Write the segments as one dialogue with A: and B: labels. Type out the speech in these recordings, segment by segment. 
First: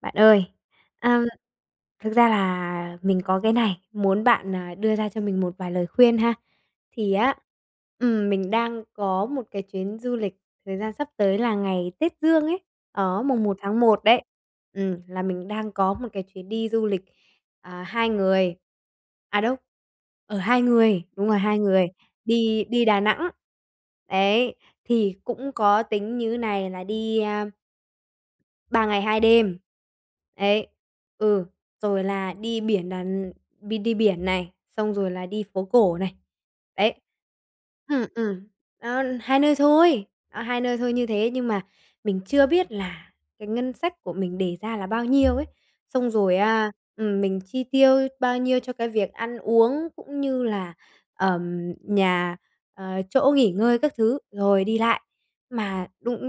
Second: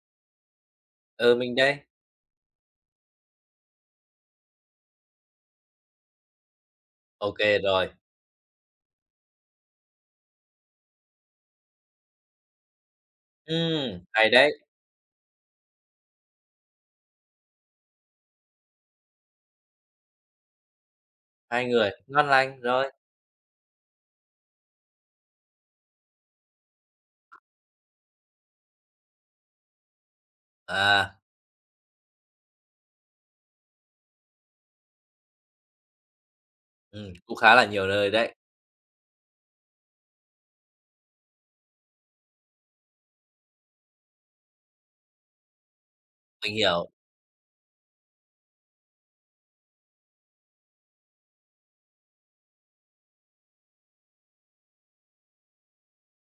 A: Bạn ơi, à,
B: Ừ, mình đây.
A: thực ra là mình có cái này, muốn bạn, đưa ra cho mình một vài lời khuyên ha. Thì á,
B: OK rồi.
A: mình đang có một cái chuyến du lịch thời gian sắp tới là ngày Tết Dương ấy, đó, mùng một tháng một đấy.
B: Hay đấy,
A: Là mình đang có một cái chuyến đi du lịch, 2 người à, đâu, ở 2 người, đúng rồi, 2
B: hai
A: người,
B: người, ngon lành,
A: đi đi
B: rồi.
A: Đà Nẵng. Đấy, thì cũng có tính như này là đi, 3 ngày 2 đêm. Đấy,
B: À,
A: ừ, rồi là đi biển là đi biển này, xong rồi là đi phố cổ này. Đấy.
B: cũng khá là nhiều
A: Ừm,
B: nơi đấy,
A: ừm, đó, 2 nơi thôi, đó, 2 nơi thôi như thế nhưng mà mình chưa biết là cái ngân sách của mình đề ra là bao nhiêu ấy. Xong rồi,
B: mình hiểu.
A: mình chi tiêu bao nhiêu cho cái việc ăn uống cũng như là, ờm, nhà, chỗ nghỉ ngơi các thứ, rồi đi lại. Mà đúng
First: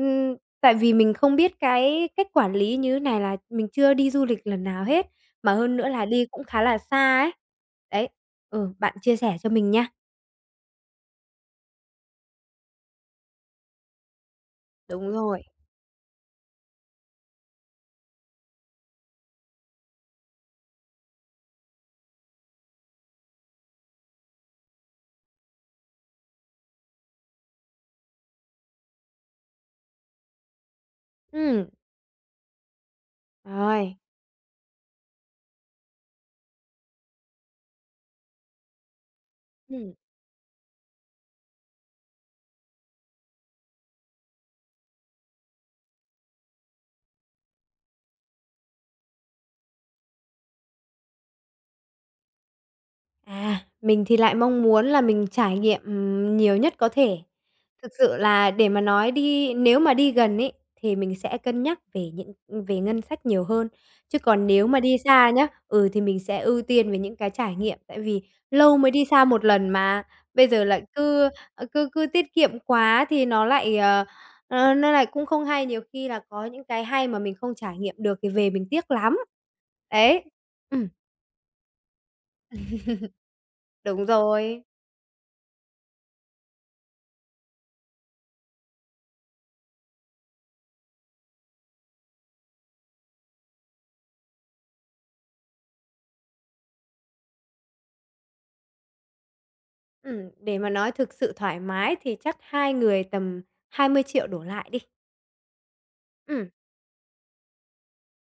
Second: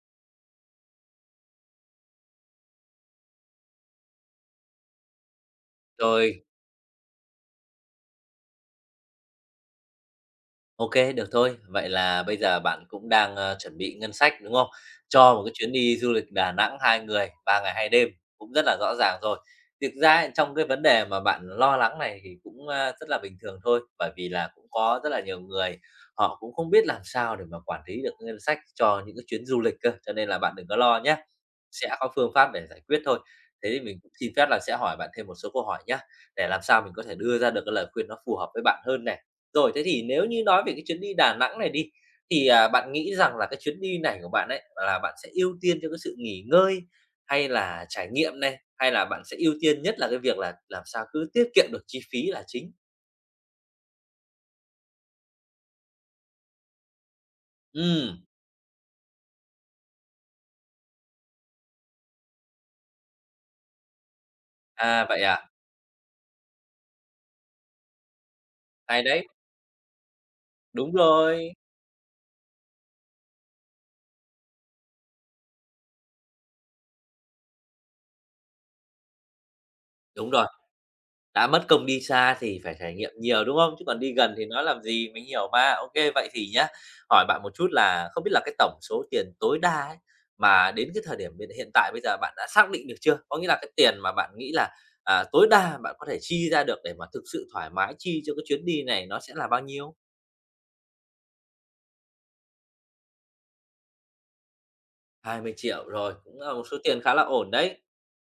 A: Tại vì mình không biết cái cách quản lý như thế này là mình chưa đi du lịch lần nào hết, mà hơn nữa là đi cũng
B: Rồi,
A: khá là xa ấy. Đấy, ừ, bạn chia sẻ cho mình nha.
B: OK, được thôi. Vậy là bây giờ bạn cũng đang, chuẩn bị ngân sách, đúng không?
A: Đúng
B: Cho
A: rồi,
B: một cái chuyến đi du lịch Đà Nẵng 2 người, 3 ngày 2 đêm cũng rất là rõ ràng rồi. Thực ra trong cái vấn đề mà bạn lo lắng này thì cũng, rất là bình thường thôi, bởi vì là cũng có rất là nhiều người họ cũng không biết làm sao để mà quản lý được cái ngân sách cho những cái chuyến du lịch cơ, cho nên là bạn đừng có lo nhé.
A: ừm,
B: Sẽ có phương pháp để giải quyết thôi. Thế thì
A: rồi,
B: mình cũng xin phép là sẽ hỏi bạn thêm một số câu hỏi nhé, để làm sao mình có thể đưa ra được cái lời khuyên nó phù hợp với bạn hơn này. Rồi, thế
A: ừm.
B: thì nếu như nói về cái chuyến đi Đà Nẵng này đi, thì, à, bạn nghĩ rằng là cái chuyến đi này của bạn ấy là bạn sẽ ưu tiên cho cái sự nghỉ ngơi, hay là trải nghiệm này, hay là bạn sẽ ưu tiên nhất là cái việc là làm sao cứ tiết kiệm được chi phí là chính?
A: À, mình thì lại mong muốn là mình trải nghiệm, nhiều nhất có thể. Thực sự
B: Ừm,
A: là để mà nói đi nếu mà đi gần ấy, thì mình sẽ cân nhắc về về ngân sách nhiều hơn, chứ còn nếu mà đi
B: à, vậy
A: xa nhá,
B: à?
A: thì mình sẽ ưu tiên về những cái trải nghiệm, tại vì lâu mới
B: Hay
A: đi xa
B: đấy,
A: một lần mà, bây giờ lại
B: đúng
A: cứ,
B: rồi,
A: ờ, cứ cứ tiết kiệm quá thì nó lại cũng không hay, nhiều khi là có những cái hay mà mình không trải nghiệm được thì về mình tiếc lắm. Đấy,
B: đúng rồi.
A: ừm,
B: Đã mất công đi xa thì phải trải nghiệm nhiều, đúng không? Chứ còn
A: đúng
B: đi gần thì
A: rồi.
B: nói làm gì, mình hiểu mà. OK, vậy thì nhá, hỏi bạn một chút là không biết là cái tổng số tiền tối đa ấy, mà đến cái thời điểm hiện hiện tại bây giờ bạn đã xác định được chưa? Có nghĩa là cái tiền mà bạn nghĩ là, à, tối đa bạn có thể chi ra được để mà thực sự thoải mái chi cho cái chuyến đi này nó sẽ là bao nhiêu?
A: Để mà nói thực sự thoải mái thì chắc hai người tầm 20 triệu đổ lại đi.
B: 20 triệu rồi, cũng
A: Ừm.
B: là một số tiền khá là ổn đấy.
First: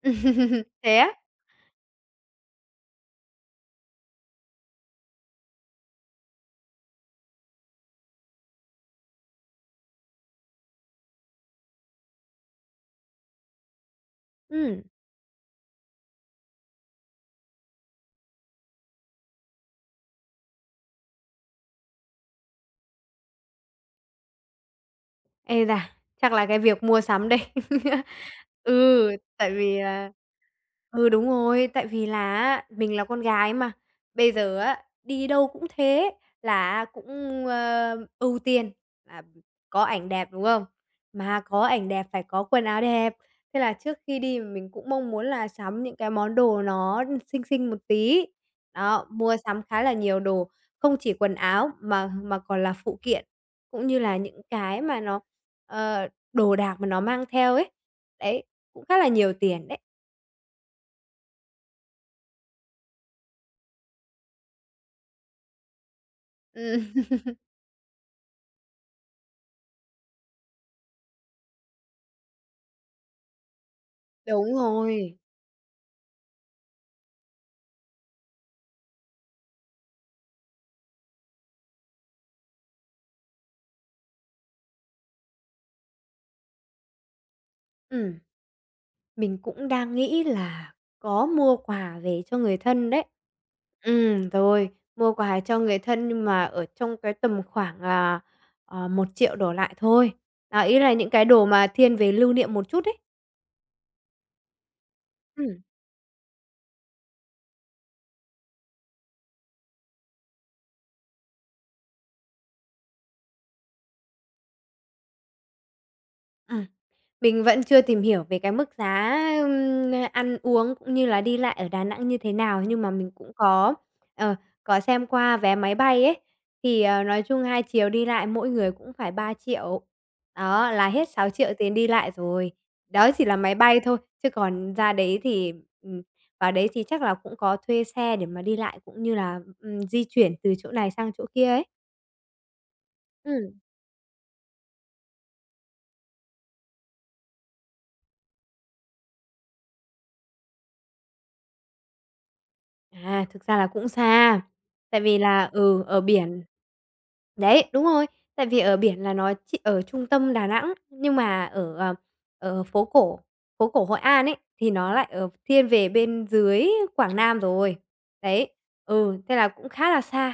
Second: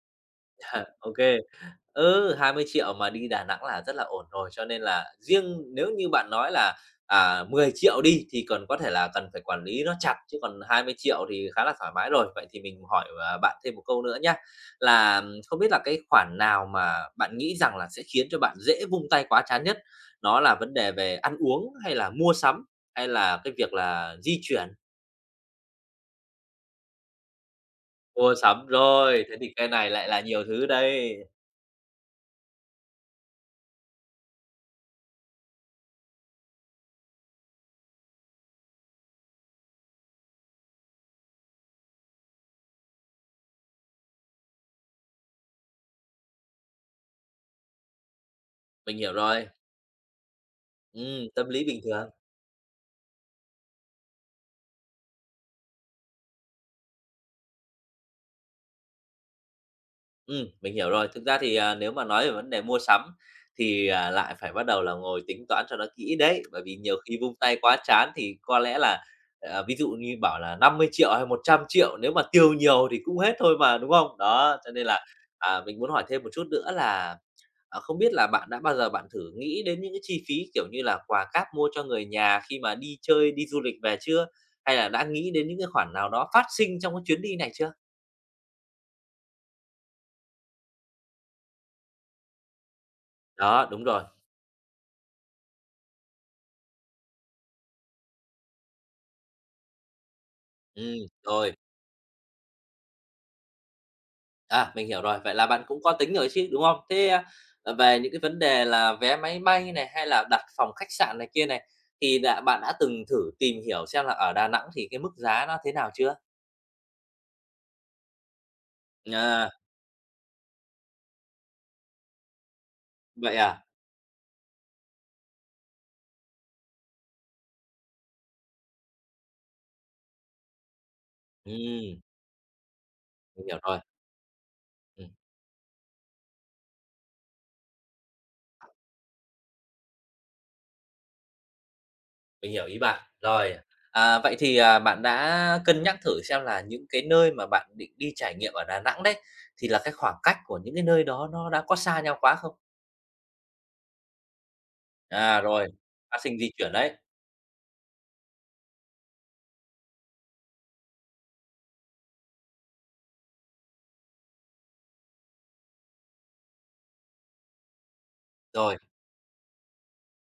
A: Thế á?
B: OK, Ừ, 20.000.000 mà đi Đà Nẵng là rất là ổn rồi, cho nên là riêng nếu như bạn nói là, à, 10 triệu đi thì còn có thể là cần phải quản lý nó chặt, chứ còn 20.000.000 thì khá là thoải mái rồi. Vậy thì mình hỏi, bạn thêm một câu nữa nhá,
A: Ừm,
B: là không biết là cái khoản nào mà bạn nghĩ rằng là sẽ khiến cho bạn dễ vung tay quá chán nhất? Nó là vấn đề về ăn uống, hay là mua sắm, hay là cái việc là di chuyển?
A: ê da, chắc là cái việc mua sắm đây.
B: Mua sắm
A: Ừ,
B: rồi, thế
A: tại
B: thì cái
A: vì,
B: này lại
A: à
B: là nhiều thứ
A: Ừ,
B: đây.
A: đúng rồi, tại vì là á, mình là con gái mà, bây giờ á, đi đâu cũng thế, là cũng, ưu tiên là có ảnh đẹp, đúng không? Mà có ảnh đẹp phải có quần áo đẹp, thế là trước khi đi mình cũng mong muốn là sắm những cái món đồ nó xinh xinh một tí.
B: Mình
A: Đó,
B: hiểu
A: mua
B: rồi.
A: sắm khá là nhiều đồ, không chỉ quần
B: Tâm lý
A: áo
B: bình thường.
A: mà còn là phụ kiện, cũng như là những cái mà đồ đạc mà nó mang theo ấy. Đấy, cũng khá là nhiều tiền đấy.
B: Mình hiểu rồi. Thực ra thì, à, nếu mà nói về vấn đề mua sắm thì, à, lại phải bắt đầu là ngồi tính toán cho nó kỹ đấy, bởi vì nhiều
A: Ừm.
B: khi vung tay quá chán thì có lẽ là, à, ví dụ như bảo là 50 triệu hay 100 triệu nếu mà tiêu nhiều thì cũng hết thôi mà, đúng không?
A: Đúng
B: Đó, cho nên là,
A: rồi.
B: à, mình muốn hỏi thêm một chút nữa là, à, không biết là bạn đã bao giờ bạn thử nghĩ đến những cái chi phí, kiểu như là, quà cáp mua cho người nhà khi mà đi chơi, đi du lịch về chưa? Hay là đã nghĩ đến những cái khoản nào đó phát sinh trong cái chuyến đi này chưa?
A: Ừm, mình cũng đang nghĩ là có mua quà về cho người thân đấy.
B: Đó, đúng rồi.
A: Rồi, mua quà cho người thân nhưng mà ở trong cái tầm khoảng là, 1000 đổ lại thôi. Đó, ý là
B: Ừ,
A: những cái đồ
B: rồi.
A: mà thiên về lưu niệm một chút đấy.
B: À, mình hiểu rồi. Vậy là
A: Ừm.
B: bạn cũng có tính rồi chứ, đúng không? Thế, về những cái vấn đề là vé máy bay này, hay là đặt phòng khách sạn này kia này, thì bạn đã từng thử tìm hiểu xem là ở Đà Nẵng thì cái mức giá nó thế nào chưa?
A: Ừm. Mình vẫn chưa tìm hiểu về cái mức giá,
B: À,
A: ăn uống cũng như là đi lại ở Đà Nẵng như thế nào, nhưng mà mình cũng
B: vậy à?
A: ờ, có xem qua vé máy bay ấy, thì, nói chung hai chiều đi lại mỗi người cũng phải 3 triệu. Đó, là hết 6 triệu tiền đi
B: Ừm,
A: lại rồi. Đó chỉ là
B: mình
A: máy
B: hiểu rồi.
A: bay thôi, chứ còn ra
B: Ừm,
A: đấy thì, ừm, vào đấy thì chắc là cũng có thuê xe để mà đi lại cũng như là, di chuyển từ chỗ này sang chỗ kia ấy.
B: mình hiểu ý bạn.
A: Ừm.
B: Rồi, à, vậy thì, à, bạn đã cân nhắc thử xem là những cái nơi mà bạn định đi trải nghiệm ở Đà Nẵng đấy, thì là cái khoảng cách của những cái nơi đó nó đã có xa nhau quá không?
A: À, thực ra là cũng xa, tại vì
B: À,
A: là
B: rồi,
A: ở
B: phát sinh
A: biển
B: di chuyển đấy.
A: đấy, đúng rồi, tại vì ở biển là nó ch ở trung tâm Đà Nẵng, nhưng mà ở phố cổ Hội An ấy, thì nó lại ở thiên về bên dưới Quảng Nam rồi. Đấy,
B: Rồi.
A: ừ, thế là cũng khá là xa.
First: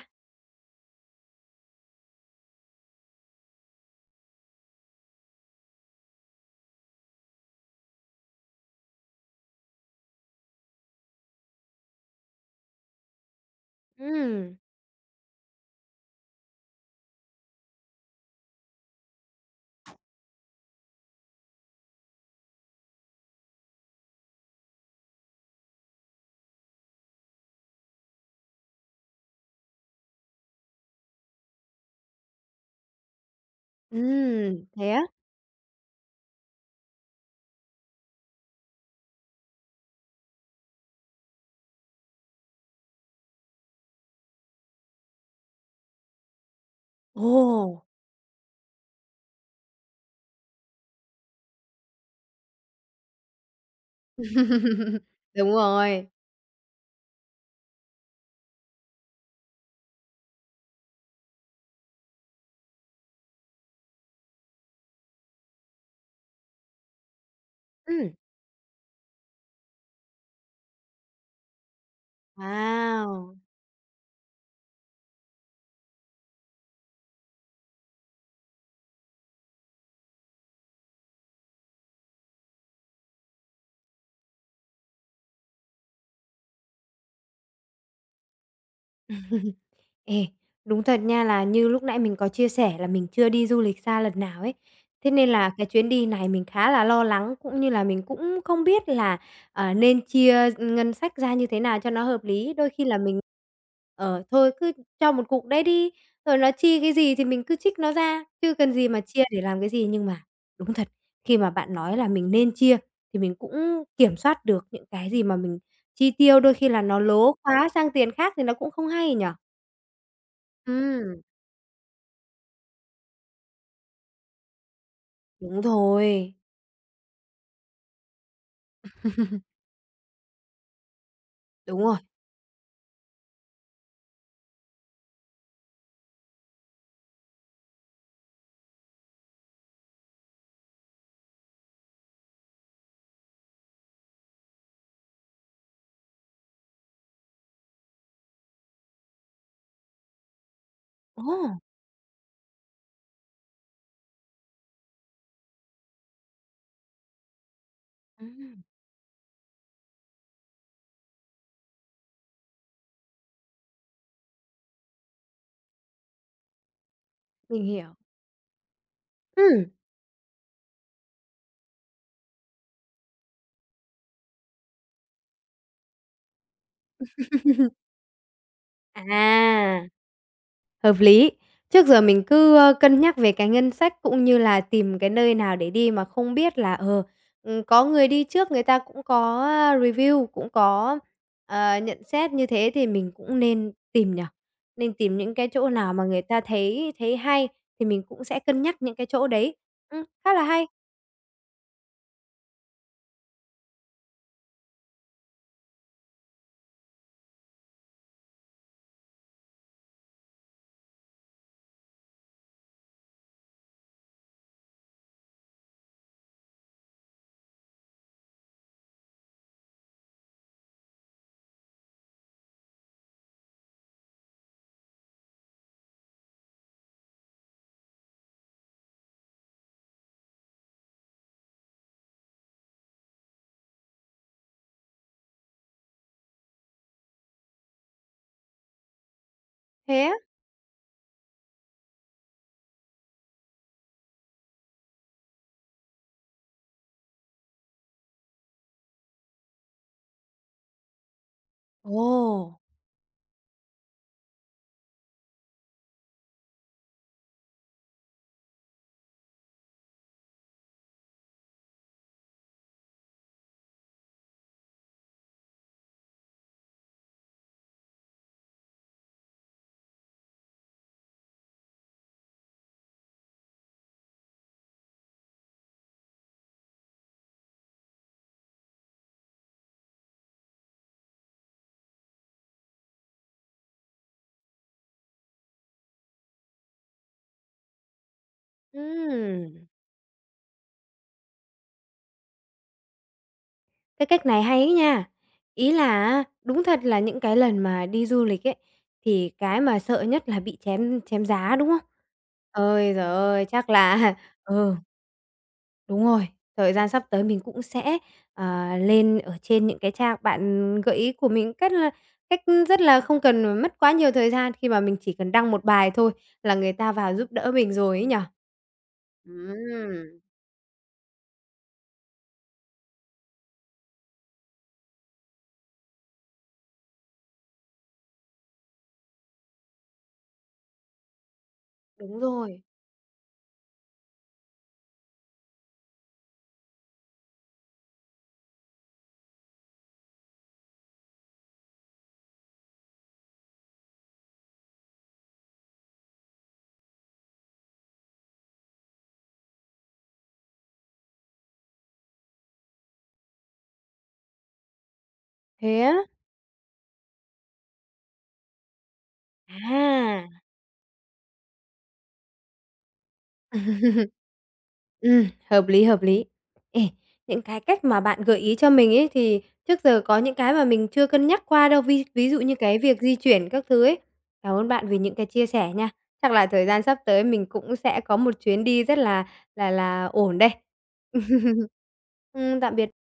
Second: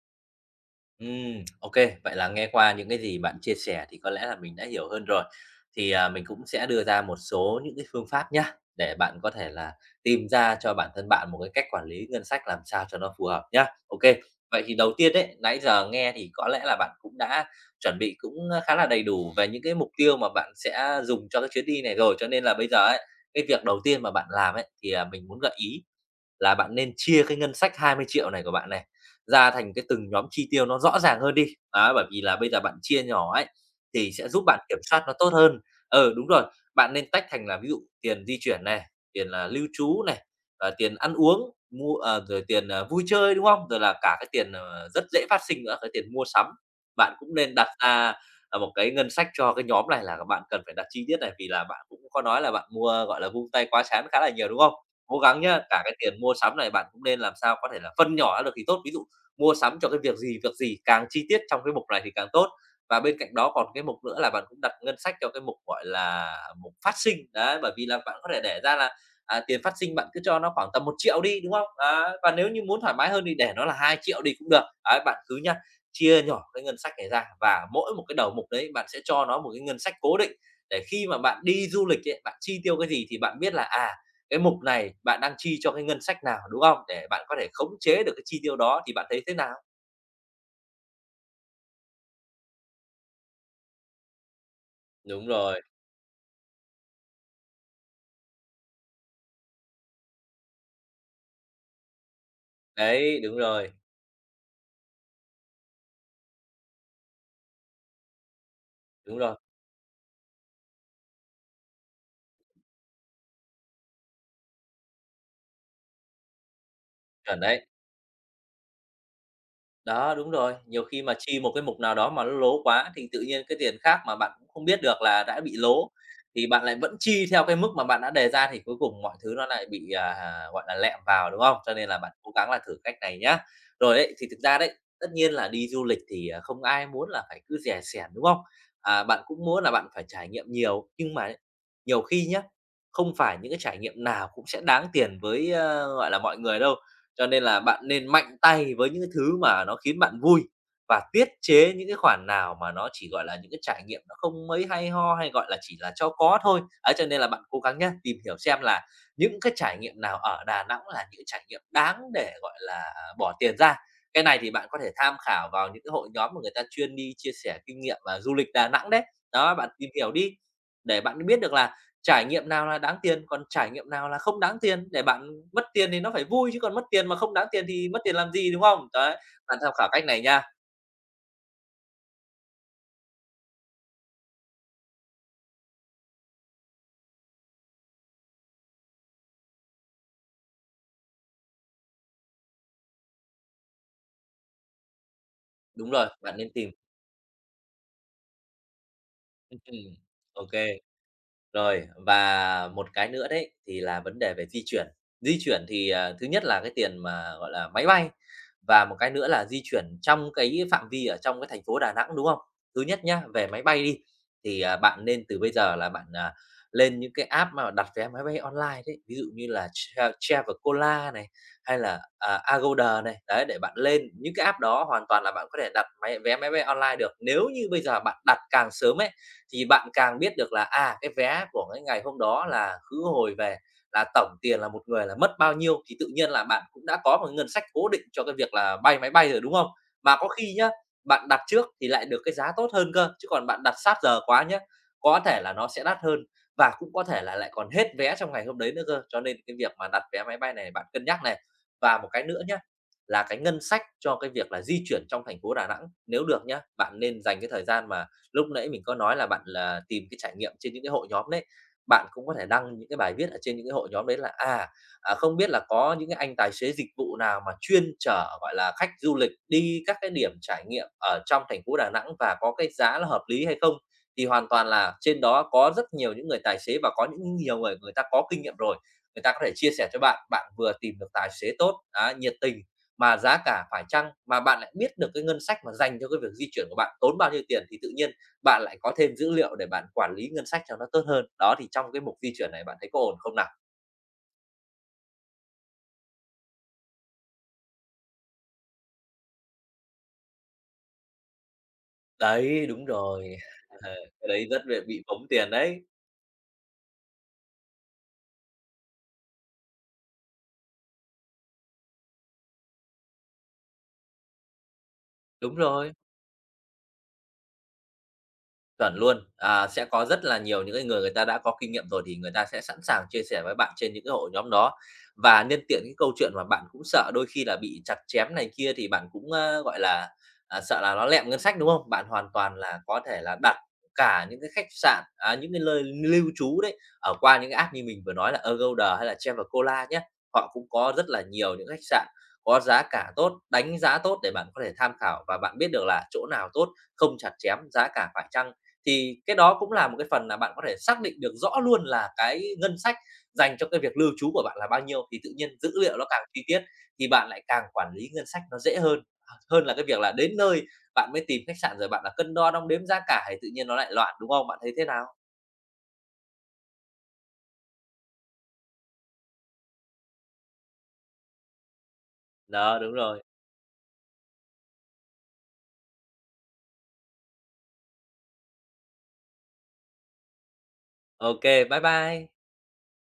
B: OK, vậy là nghe qua những cái gì bạn chia sẻ thì có lẽ là mình đã hiểu hơn rồi. Thì, à, mình cũng sẽ đưa ra một số những cái phương pháp nhá, để bạn có thể là tìm ra cho bản thân bạn một cái cách quản lý ngân sách làm sao cho nó phù hợp nhá. OK,
A: Ừm,
B: vậy thì đầu tiên đấy, nãy giờ nghe thì có lẽ là bạn cũng đã chuẩn bị cũng, khá là đầy đủ về những cái mục tiêu mà bạn sẽ dùng cho cái chuyến đi này rồi, cho nên là bây giờ ấy, cái việc đầu tiên mà bạn làm ấy, thì, à, mình muốn gợi ý là bạn nên chia cái ngân sách 20 triệu này của bạn này ra thành cái từng nhóm chi tiêu nó rõ ràng hơn đi. Á, bởi vì là bây giờ bạn chia nhỏ ấy, thì sẽ giúp bạn
A: ừm,
B: kiểm
A: thế á?
B: soát nó tốt hơn. Ừ, đúng rồi, bạn nên tách thành là ví dụ tiền di chuyển này, tiền là lưu trú này, tiền ăn uống, rồi tiền, vui chơi, đúng không? Rồi là cả cái tiền, rất dễ phát sinh nữa, cái tiền mua sắm. Bạn cũng nên đặt
A: Ồ!
B: ra, một cái ngân sách cho cái nhóm này là các bạn cần phải đặt chi tiết này, vì là bạn cũng có nói là bạn mua, gọi là, vung tay quá chán khá là nhiều, đúng không? Cố gắng
A: Đúng
B: nhá, cả cái
A: rồi.
B: tiền mua sắm này bạn cũng nên làm sao có thể là phân nhỏ ra được thì tốt. Ví dụ mua sắm cho cái việc gì càng chi tiết trong cái mục này thì càng tốt. Và bên cạnh đó còn cái mục nữa là bạn cũng đặt ngân sách cho cái mục, gọi là, mục phát sinh. Đấy, bởi vì là
A: Ừm,
B: bạn có thể để ra là, à, tiền phát sinh bạn cứ cho nó khoảng tầm 1 triệu đi, đúng không? Đấy, và nếu như muốn thoải mái hơn
A: wow!
B: thì để nó là 2 triệu đi cũng được. Đấy, bạn cứ nhá, chia nhỏ cái ngân sách này ra và mỗi một cái đầu mục đấy bạn sẽ cho nó một cái ngân sách cố định để khi mà bạn đi du lịch ấy, bạn chi tiêu cái gì thì bạn biết là, à, cái mục này bạn đang chi cho cái ngân sách nào, đúng không? Để bạn có thể khống chế được cái chi tiêu đó thì bạn thấy thế nào?
A: Ê, đúng thật nha là như lúc nãy mình có chia sẻ là mình chưa đi du lịch xa lần nào ấy. Thế
B: Đúng
A: nên là
B: rồi,
A: cái chuyến đi này mình khá là lo lắng, cũng như là mình cũng không biết là, nên chia ngân sách ra như thế nào cho nó hợp lý. Đôi khi là mình,
B: đấy,
A: thôi cứ cho một cục đấy đi, rồi nó chi cái gì thì mình cứ trích nó ra, chứ cần gì mà
B: đúng
A: chia
B: rồi,
A: để làm cái gì. Nhưng mà đúng thật, khi mà bạn nói là mình nên chia thì mình cũng kiểm soát được những cái gì mà mình chi tiêu, đôi khi là nó lố
B: chuẩn đấy.
A: quá sang tiền khác thì nó cũng không hay nhỉ?
B: Đó, đúng rồi. Nhiều khi mà
A: Ừm,
B: chi một cái mục nào đó mà nó lố quá thì tự nhiên cái tiền khác mà bạn cũng không biết được là đã bị
A: đúng
B: lố,
A: rồi,
B: thì bạn lại vẫn chi theo cái mức mà bạn đã đề ra thì cuối cùng mọi thứ nó lại bị, gọi là, lẹm vào, đúng không? Cho
A: đúng
B: nên
A: rồi.
B: là bạn cố gắng là thử cách này nhá. Rồi đấy thì thực ra đấy, tất nhiên là đi du lịch thì, à, không ai muốn là phải cứ rẻ xẻn, đúng không? À, bạn cũng muốn là bạn phải trải nghiệm nhiều, nhưng mà nhiều khi nhá, không phải những cái trải nghiệm nào cũng sẽ đáng tiền với, gọi là, mọi người đâu. Cho nên là bạn nên mạnh tay với những cái thứ mà nó khiến bạn vui và
A: Ồ!
B: tiết chế những cái khoản nào mà nó chỉ, gọi là, những cái trải nghiệm nó không mấy hay ho, hay, gọi là, chỉ là cho có thôi. Ấy, cho nên là bạn cố gắng nhé, tìm hiểu
A: Ừm.
B: xem là những cái trải nghiệm nào ở Đà Nẵng là những trải nghiệm đáng để, gọi là, bỏ tiền ra. Cái này thì bạn có thể tham khảo vào những cái hội nhóm mà người ta chuyên đi chia sẻ
A: Mình
B: kinh
A: hiểu.
B: nghiệm, và du lịch Đà Nẵng đấy. Đó,
A: Ừm.
B: bạn tìm hiểu đi để bạn biết được là trải nghiệm nào là đáng tiền, còn trải nghiệm nào là không đáng tiền, để bạn mất tiền thì nó phải vui, chứ còn mất tiền mà không đáng tiền thì mất tiền làm gì, đúng không? Đấy, bạn tham
A: À,
B: khảo cách này nha.
A: hợp lý. Trước giờ mình cứ, cân nhắc về cái ngân sách cũng như là tìm cái nơi nào để đi mà không biết là, có người đi trước người ta cũng có, review, cũng có, nhận xét như thế thì mình cũng nên tìm nhỉ? Nên tìm những cái chỗ
B: Đúng
A: nào mà
B: rồi,
A: người
B: bạn
A: ta
B: nên tìm.
A: thấy thấy hay thì mình cũng sẽ cân nhắc những cái chỗ đấy.
B: OK.
A: Khá là hay.
B: Rồi, và một cái nữa đấy thì là vấn đề về di chuyển. Di chuyển thì, à, thứ nhất là cái tiền mà, gọi là, máy bay và một cái nữa là di chuyển trong cái phạm vi ở trong cái thành phố Đà Nẵng, đúng không? Thứ nhất nhá, về máy bay đi, thì, bạn nên từ bây giờ là bạn, lên những cái app mà đặt vé máy bay online đấy, ví dụ như là Traveloka này, hay là, Agoda này, đấy, để bạn lên. Những cái app đó hoàn toàn là bạn có thể đặt máy vé máy bay online được. Nếu như bây giờ bạn đặt càng sớm ấy, thì bạn càng biết được là à cái vé của cái ngày hôm đó là khứ hồi về là tổng tiền là một người là mất bao nhiêu, thì tự nhiên là bạn cũng đã có một ngân sách cố định cho cái việc là bay máy bay rồi, đúng không?
A: Thế á?
B: Mà có khi nhá, bạn đặt trước thì lại được cái giá tốt hơn cơ, chứ còn bạn đặt sát giờ quá nhá, có thể là nó sẽ đắt hơn, và cũng có thể là lại còn hết vé trong ngày hôm đấy nữa cơ, cho nên cái việc mà đặt vé máy bay này bạn cân nhắc này. Và một cái nữa
A: Ồ!
B: nhá, là cái ngân sách cho cái việc là di chuyển trong thành phố Đà Nẵng. Nếu được nhá, bạn nên dành cái thời gian mà lúc nãy mình có nói là bạn là tìm cái trải nghiệm trên những cái hội nhóm đấy, bạn cũng có thể đăng những cái bài viết ở trên những cái hội nhóm đấy là, không biết là có những cái anh tài xế dịch vụ nào mà chuyên chở, gọi là, khách du lịch đi các cái điểm trải nghiệm ở trong thành phố Đà Nẵng và có cái giá là hợp lý hay không? Thì hoàn toàn là trên đó có rất nhiều những người tài xế, và có những nhiều người, người ta có kinh nghiệm rồi, người ta có thể chia sẻ cho bạn, bạn vừa tìm được tài xế tốt, á, nhiệt tình, mà giá cả phải chăng, mà bạn lại biết được cái ngân sách mà dành cho cái việc di chuyển của bạn tốn bao nhiêu tiền, thì tự nhiên bạn lại có thêm dữ liệu để
A: Ừm.
B: bạn quản lý ngân sách cho nó tốt hơn. Đó, thì trong cái mục di chuyển này bạn thấy có ổn không nào?
A: Cái cách này hay ấy nha. Ý là đúng thật là những cái lần mà đi du lịch ấy, thì cái mà sợ nhất là bị chém chém giá, đúng không?
B: Đấy, đúng
A: Ôi giời
B: rồi.
A: ơi, chắc
B: Ờ,
A: là
B: cái đấy rất
A: ừ,
B: là bị bống tiền đấy.
A: đúng rồi, thời gian sắp tới mình cũng sẽ, lên ở trên những cái trang bạn gợi ý của mình cách rất là không cần phải mất quá nhiều thời gian khi mà mình chỉ cần đăng
B: Đúng
A: một bài
B: rồi.
A: thôi là người ta vào giúp đỡ mình rồi ấy nhỉ?
B: Chuẩn luôn. À, sẽ có
A: Ừm.
B: rất là nhiều những cái người, người ta đã có kinh nghiệm rồi thì người ta sẽ sẵn sàng chia sẻ với bạn trên những cái hội nhóm đó. Và nhân tiện cái câu chuyện mà bạn cũng sợ đôi khi là bị chặt chém này kia, thì bạn cũng, ơ, gọi là, sợ là nó lẹm ngân sách, đúng không? Bạn
A: Đúng
B: hoàn toàn
A: rồi.
B: là có thể là đặt cả những cái khách sạn, à, những cái lơi lưu trú đấy, ở qua những cái app như mình vừa nói là Agoda hay là Traveloka nhé. Họ cũng có rất là nhiều những khách sạn có giá cả tốt, đánh giá tốt để bạn có thể tham khảo, và bạn biết được là chỗ nào tốt, không chặt chém, giá cả phải chăng, thì cái đó cũng là một cái phần là bạn có thể xác định được rõ luôn là cái ngân sách dành cho cái việc lưu trú của bạn là bao nhiêu, thì tự nhiên dữ
A: Thế á?
B: liệu nó càng chi tiết thì bạn lại càng quản lý ngân sách nó dễ hơn. À, hơn là cái việc là
A: À!
B: đến nơi bạn mới tìm khách sạn rồi bạn là cân đo đong đếm giá cả thì tự nhiên nó lại loạn, đúng không, bạn thấy thế nào?
A: Ừm, hợp lý, hợp lý. Ê, những cái cách mà bạn gợi ý cho mình ấy thì trước giờ có những cái mà mình chưa cân nhắc qua đâu, ví ví dụ như cái
B: Đó, đúng
A: việc di
B: rồi.
A: chuyển các thứ ấy. Cảm ơn bạn vì những cái chia sẻ nha. Chắc là thời gian sắp tới mình cũng sẽ có một chuyến đi rất là ổn đây.
B: Ok, bye bye.
A: Tạm biệt